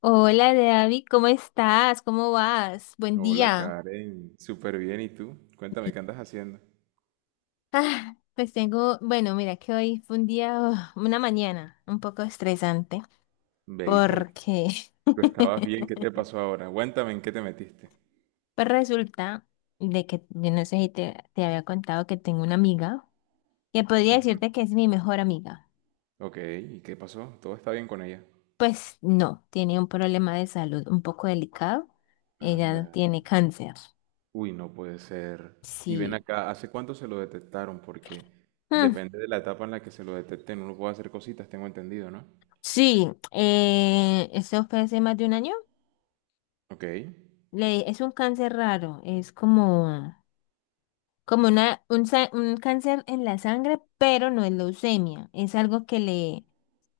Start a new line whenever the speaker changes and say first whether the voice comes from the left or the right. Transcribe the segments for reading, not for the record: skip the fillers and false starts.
left: Hola, David, ¿cómo estás? ¿Cómo vas? Buen
right: Hola
left: día.
right: Karen, súper bien. ¿Y tú? Cuéntame, ¿qué andas haciendo?
left: Ah, pues tengo, bueno, mira que hoy fue un día, oh, una mañana un poco estresante
right: Ve, ¿y por qué?
left: porque
right: Tú estabas bien, ¿qué te pasó ahora? Cuéntame, ¿en qué te metiste?
left: pues resulta de que yo no sé si te había contado que tengo una amiga que podría
right: Ujú.
left: decirte que es mi mejor amiga.
right: Ok, ¿y qué pasó? ¿Todo está bien con ella?
left: Pues no, tiene un problema de salud un poco delicado.
right: Anda.
left: Ella tiene cáncer.
right: Uy, no puede ser. Y ven
left: Sí.
right: acá, ¿hace cuánto se lo detectaron? Porque
left: Mm,
right: depende de la etapa en la que se lo detecten, uno puede hacer cositas, tengo entendido, ¿no?
left: sí, eso fue hace más de un año.
right: Ok.
left: Es un cáncer raro, es como un cáncer en la sangre, pero no es leucemia, es algo que le,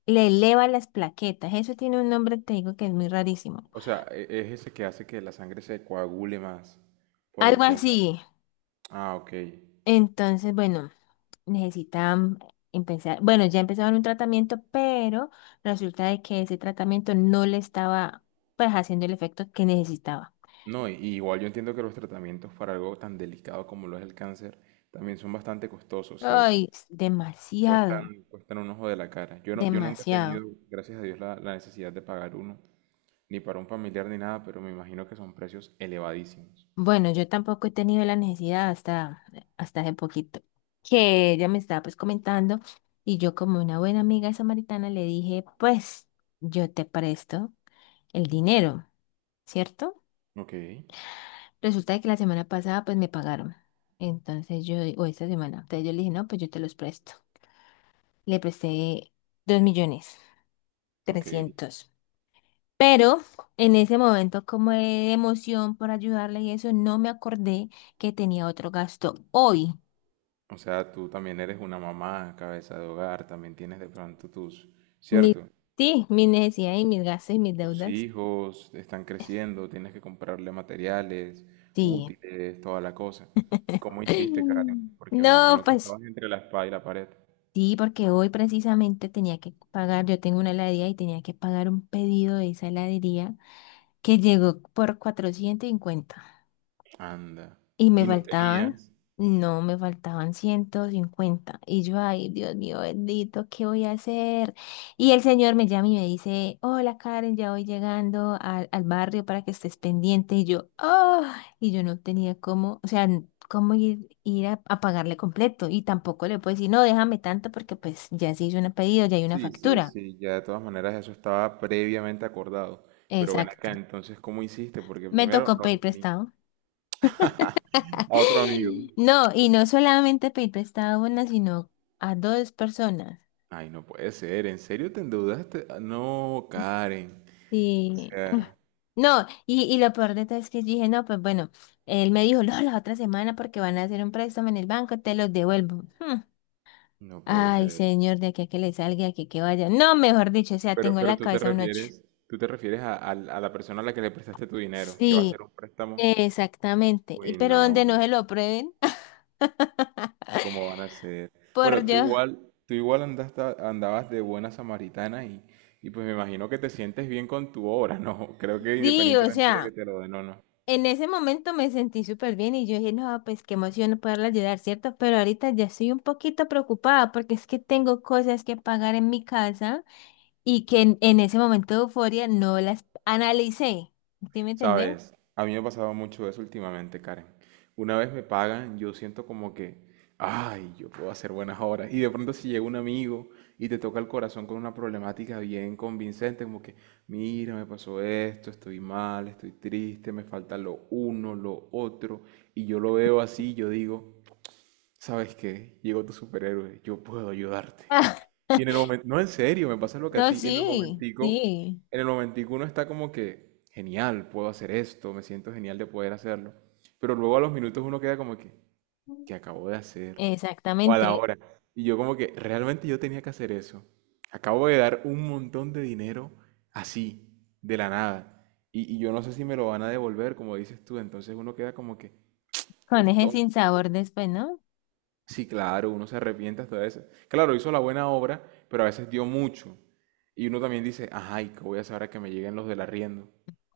left: le eleva las plaquetas. Eso tiene un nombre, te digo que es muy rarísimo.
right: O sea, es ese que hace que la sangre se coagule más por
left: Algo
right: el tema de...
left: así.
right: Ah, ok.
left: Entonces, bueno, necesitan empezar, bueno, ya empezaron un tratamiento, pero resulta de que ese tratamiento no le estaba pues haciendo el efecto que necesitaba.
right: No, y igual yo entiendo que los tratamientos para algo tan delicado como lo es el cáncer también son bastante costosos, ¿cierto?
left: Ay, es demasiado,
right: Cuestan, cuestan un ojo de la cara. Yo no, yo nunca he tenido,
left: demasiado.
right: gracias a Dios, la necesidad de pagar uno, ni para un familiar ni nada, pero me imagino que son precios elevadísimos.
left: Bueno, yo tampoco he tenido la necesidad hasta hace poquito, que ella me estaba pues comentando y yo como una buena amiga samaritana le dije, pues yo te presto el dinero, ¿cierto?
right: Ok,
left: Resulta de que la semana pasada pues me pagaron. Entonces yo, o esta semana, entonces yo le dije, no, pues yo te los presto. Le presté dos millones,
right: ok.
left: trescientos. Pero en ese momento como de emoción por ayudarle y eso, no me acordé que tenía otro gasto hoy.
right: O sea, tú también eres una mamá, cabeza de hogar, también tienes de pronto tus,
left: Mi,
right: ¿cierto?
left: sí, mis necesidades y mis gastos y mis
right: Tus
left: deudas.
right: hijos están creciendo, tienes que comprarle materiales,
left: Sí.
right: útiles, toda la cosa. ¿Cómo hiciste, Karen? Porque me
left: No,
right: imagino que
left: pues
right: estabas entre la espada y la pared.
left: sí, porque hoy precisamente tenía que pagar, yo tengo una heladería y tenía que pagar un pedido de esa heladería que llegó por 450.
right: Anda.
left: Y me
right: ¿Y no
left: faltaban,
right: tenías?
left: no, me faltaban 150. Y yo, ay, Dios mío, bendito, ¿qué voy a hacer? Y el señor me llama y me dice, hola Karen, ya voy llegando al barrio para que estés pendiente. Y yo no tenía cómo, o sea, cómo ir a pagarle completo. Y tampoco le puedo decir, no, déjame tanto porque pues ya se hizo un pedido, ya hay una
right: Sí, sí,
left: factura.
right: sí, ya de todas maneras eso estaba previamente acordado. Pero ven
left: Exacto.
right: acá, entonces, ¿cómo hiciste? Porque
left: Me
right: primero
left: tocó
right: no
left: pedir
right: lo tenía.
left: prestado.
right: A otro amigo.
left: No, y no solamente pedir prestado a una, sino a dos personas.
right: Ay, no puede ser, ¿en serio te endeudaste? Ah, no, Karen. O
left: Sí. Ah,
right: sea,
left: no, y lo peor de todo es que yo dije, no, pues bueno, él me dijo, no, la otra semana porque van a hacer un préstamo en el banco, te los devuelvo. Hmm.
right: no puede
left: Ay,
right: ser.
left: señor, de aquí a que le salga, de aquí a que vaya. No, mejor dicho, o sea,
right: Pero,
left: tengo en
right: pero
left: la
right: tú te
left: cabeza un ocho.
right: refieres, tú te refieres a, a la persona a la que le prestaste tu dinero, que va a hacer
left: Sí,
right: un préstamo.
left: exactamente. Y
right: Uy,
left: pero donde no
right: no,
left: se lo prueben,
right: ¿cómo van a ser?
left: por
right: Bueno,
left: yo.
right: tú igual andabas de buena samaritana y pues me imagino que te sientes bien con tu obra, ¿no? Creo que
left: Sí, o
right: independientemente de que
left: sea.
right: te lo den o no.
left: En ese momento me sentí súper bien y yo dije, no, pues qué emoción poderla ayudar, ¿cierto? Pero ahorita ya estoy un poquito preocupada porque es que tengo cosas que pagar en mi casa y que en ese momento de euforia no las analicé. ¿Sí me entendés?
right: Sabes, a mí me ha pasado mucho eso últimamente, Karen. Una vez me pagan, yo siento como que, ay, yo puedo hacer buenas horas. Y de pronto si llega un amigo y te toca el corazón con una problemática bien convincente, como que, mira, me pasó esto, estoy mal, estoy triste, me falta lo uno, lo otro. Y yo lo veo así, yo digo, ¿sabes qué? Llegó tu superhéroe, yo puedo ayudarte. Y en el momento, no en serio, me pasa lo que a
left: No,
right: ti,
left: sí, sí.
right: en el momentico uno está como que, genial, puedo hacer esto, me siento genial de poder hacerlo. Pero luego a los minutos uno queda como que, ¿qué acabo de hacer? O a la
left: Exactamente.
right: hora. Y yo como que, realmente yo tenía que hacer eso. Acabo de dar un montón de dinero así, de la nada. Y yo no sé si me lo van a devolver, como dices tú. Entonces uno queda como que.
left: Con ese sinsabor después, ¿no?
right: Sí, claro, uno se arrepiente hasta de eso. Claro, hizo la buena obra, pero a veces dio mucho. Y uno también dice, ay, ¿qué voy a hacer ahora que me lleguen los del arriendo?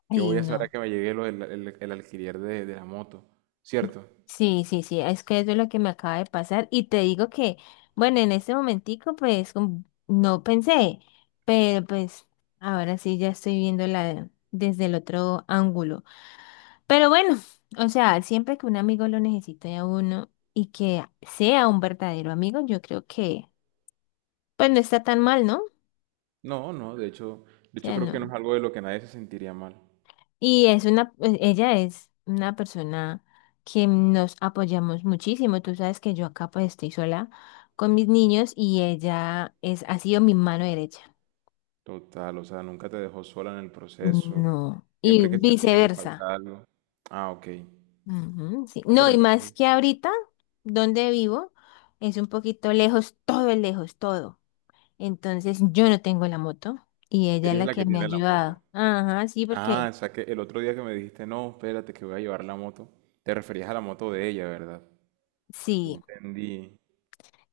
right: ¿Qué
left: Ay,
right: voy a hacer ahora
left: no.
right: que me llegue el alquiler de la moto? ¿Cierto?
left: Sí, sí, sí, es que eso es lo que me acaba de pasar y te digo que, bueno, en este momentico pues como no pensé, pero pues ahora sí ya estoy viéndola desde el otro ángulo. Pero bueno, o sea, siempre que un amigo lo necesite a uno y que sea un verdadero amigo, yo creo que pues no está tan mal, ¿no? O
right: No, no, de hecho
left: sea,
right: creo que no
left: no.
right: es algo de lo que nadie se sentiría mal.
left: Y es ella es una persona que nos apoyamos muchísimo. Tú sabes que yo acá pues estoy sola con mis niños y ella es, ha sido mi mano derecha.
right: Total, o sea, nunca te dejó sola en el proceso.
left: No. Y
right: Siempre que al niño le
left: viceversa.
right: falta algo. Ah, ok.
left: Ujú, sí.
right: Ah,
left: No,
right: pero
left: y más
right: entonces,
left: que ahorita, donde vivo, es un poquito lejos, todo es lejos, todo. Entonces yo no tengo la moto y ella es
right: ella es
left: la
right: la
left: que
right: que
left: me ha
right: tiene la moto.
left: ayudado. Ajá, sí,
right: Ah,
left: porque
right: o sea que el otro día que me dijiste, no, espérate que voy a llevar la moto, te referías a la moto de ella, ¿verdad? Ya
left: sí.
right: entendí.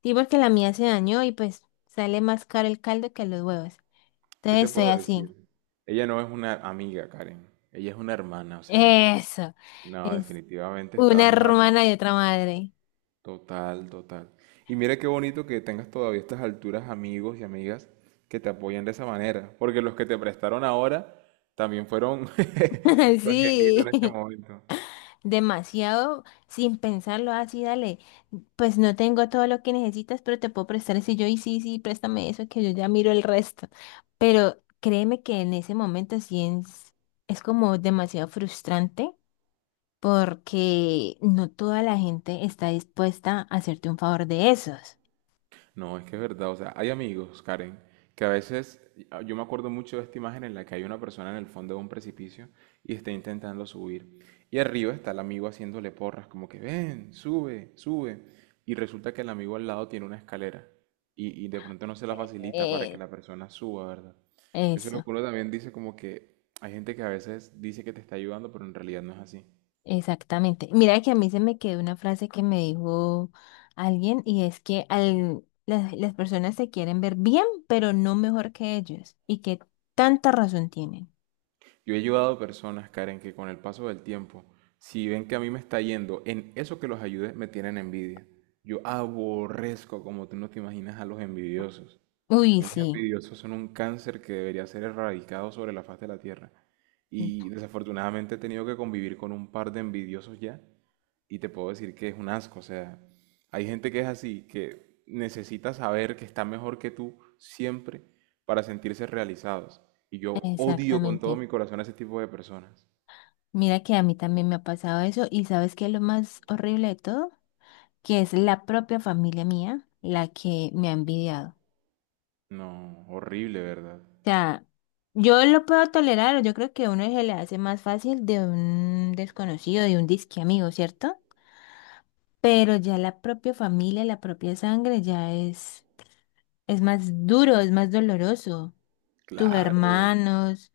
left: Sí, porque la mía se dañó y pues sale más caro el caldo que los huevos.
right: ¿Qué te
left: Entonces soy
right: puedo
left: así.
right: decir? Ella no es una amiga, Karen. Ella es una hermana, o sea.
left: Eso.
right: No,
left: Es
right: definitivamente
left: una
right: estabas es hablando.
left: hermana y otra madre.
right: Total, total. Y mira qué bonito que tengas todavía a estas alturas amigos y amigas que te apoyan de esa manera. Porque los que te prestaron ahora también fueron tu angelito en este
left: Sí.
right: momento.
left: Demasiado sin pensarlo así, dale. Pues no tengo todo lo que necesitas, pero te puedo prestar eso. Y yo, y sí, sí, préstame eso, que yo ya miro el resto. Pero créeme que en ese momento sí es como demasiado frustrante porque no toda la gente está dispuesta a hacerte un favor de esos.
right: No, es que es verdad. O sea, hay amigos, Karen, que a veces, ah, yo me acuerdo mucho de esta imagen en la que hay una persona en el fondo de un precipicio y está intentando subir. Y arriba está el amigo haciéndole porras, como que ven, sube, sube. Y resulta que el amigo al lado tiene una escalera y de pronto no se la facilita para que
left: Eh,
right: la persona suba, ¿verdad? Eso es lo
left: eso.
right: que uno también dice como que hay gente que a veces dice que te está ayudando, pero en realidad no es así.
left: Exactamente. Mira que a mí se me quedó una frase que me dijo alguien y es que las personas se quieren ver bien, pero no mejor que ellos. Y que tanta razón tienen.
right: Yo he ayudado a personas, Karen, que con el paso del tiempo, si ven que a mí me está yendo, en eso que los ayude, me tienen envidia. Yo aborrezco, como tú no te imaginas, a los envidiosos. A
left: Uy,
right: mí los
left: sí,
right: envidiosos son un cáncer que debería ser erradicado sobre la faz de la tierra. Y desafortunadamente he tenido que convivir con un par de envidiosos ya. Y te puedo decir que es un asco. O sea, hay gente que es así, que necesita saber que está mejor que tú siempre para sentirse realizados. Y yo odio con todo
left: exactamente.
right: mi corazón a ese tipo de personas.
left: Mira que a mí también me ha pasado eso y ¿sabes qué es lo más horrible de todo? Que es la propia familia mía la que me ha envidiado. O
right: No, horrible, ¿verdad?
left: sea, yo lo puedo tolerar, yo creo que a uno se le hace más fácil de un desconocido, de un disque amigo, ¿cierto? Pero ya la propia familia, la propia sangre ya es más duro, es más doloroso. Tus
right: Claro,
left: hermanos,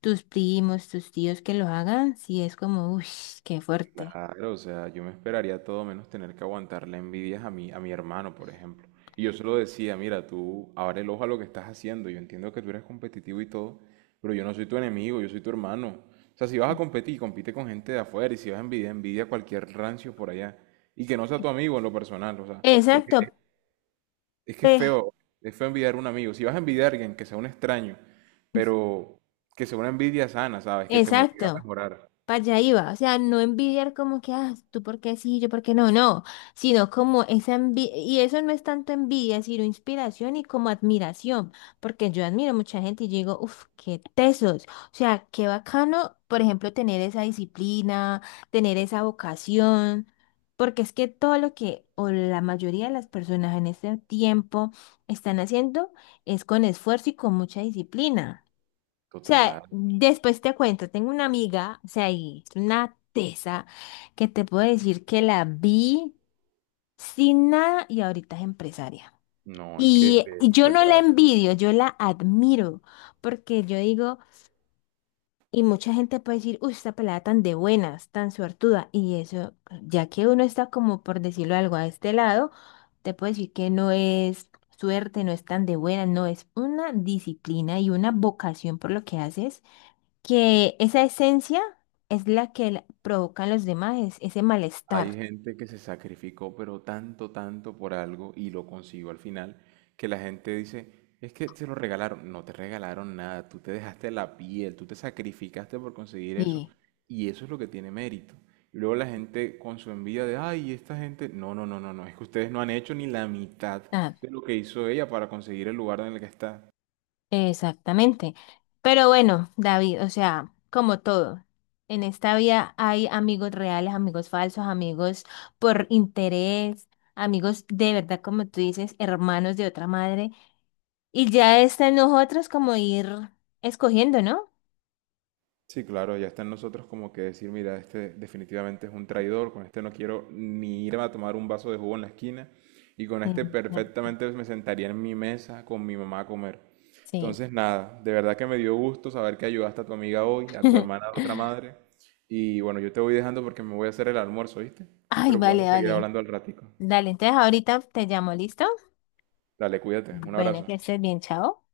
left: tus primos, tus tíos que lo hagan, sí es como, uy, qué fuerte.
right: claro, o sea, yo me esperaría todo menos tener que aguantar la envidia a a mi hermano, por ejemplo. Y yo se lo decía, mira, tú abre el ojo a lo que estás haciendo, yo entiendo que tú eres competitivo y todo, pero yo no soy tu enemigo, yo soy tu hermano. O sea, si vas a competir, compite con gente de afuera y si vas a envidiar, envidia a cualquier rancio por allá. Y que no sea tu amigo en lo personal, o sea, porque
left: Exacto,
right: Es que
left: pe-
right: es feo envidiar a un amigo. Si vas a envidiar a alguien, que sea un extraño, pero que sea una envidia sana, ¿sabes? Que te motiva a
left: exacto.
right: mejorar.
left: Para allá iba, o sea, no envidiar como que, ah, tú por qué sí, yo por qué no, no, sino como esa envidia, y eso no es tanto envidia, sino inspiración y como admiración, porque yo admiro mucha gente y yo digo, uff, qué tesos, o sea, qué bacano, por ejemplo, tener esa disciplina, tener esa vocación, porque es que todo lo que, o la mayoría de las personas en este tiempo están haciendo es con esfuerzo y con mucha disciplina. O
right: Total.
left: sea, después te cuento, tengo una amiga, o sea, y es una tesa que te puedo decir que la vi sin nada y ahorita es empresaria.
right: No, es que
left: Y yo no la envidio, yo la admiro, porque yo digo, y mucha gente puede decir, uy, esta pelada tan de buenas, tan suertuda, y eso, ya que uno está como por decirlo algo a este lado, te puedo decir que no es suerte, no es tan de buena, no es una disciplina y una vocación por lo que haces que esa esencia es la que provoca en los demás ese
right: hay
left: malestar.
right: gente que se sacrificó, pero tanto, tanto por algo y lo consiguió al final, que la gente dice, es que te lo regalaron. No te regalaron nada, tú te dejaste la piel, tú te sacrificaste por conseguir eso
left: Sí,
right: y eso es lo que tiene mérito. Y luego la gente con su envidia de, ay, esta gente, no, no, no, no, no, es que ustedes no han hecho ni la mitad
left: ah,
right: de lo que hizo ella para conseguir el lugar en el que está.
left: exactamente. Pero bueno, David, o sea, como todo, en esta vida hay amigos reales, amigos falsos, amigos por interés, amigos de verdad, como tú dices, hermanos de otra madre. Y ya está en nosotros como ir escogiendo, ¿no?
right: Sí, claro, ya está en nosotros como que decir, mira, este definitivamente es un traidor, con este no quiero ni irme a tomar un vaso de jugo en la esquina y con
left: Sí,
right: este
left: exacto.
right: perfectamente me sentaría en mi mesa con mi mamá a comer.
left: Sí.
right: Entonces, nada, de verdad que me dio gusto saber que ayudaste a tu amiga hoy, a tu hermana, a la otra madre. Y bueno, yo te voy dejando porque me voy a hacer el almuerzo, ¿viste?
left: Ay,
right: Pero
left: vale,
right: podemos seguir
left: vale.
right: hablando al ratico.
left: Dale, entonces ahorita te llamo, ¿listo?
right: Dale, cuídate, un
left: Bueno, que
right: abrazo.
left: estés bien, chao.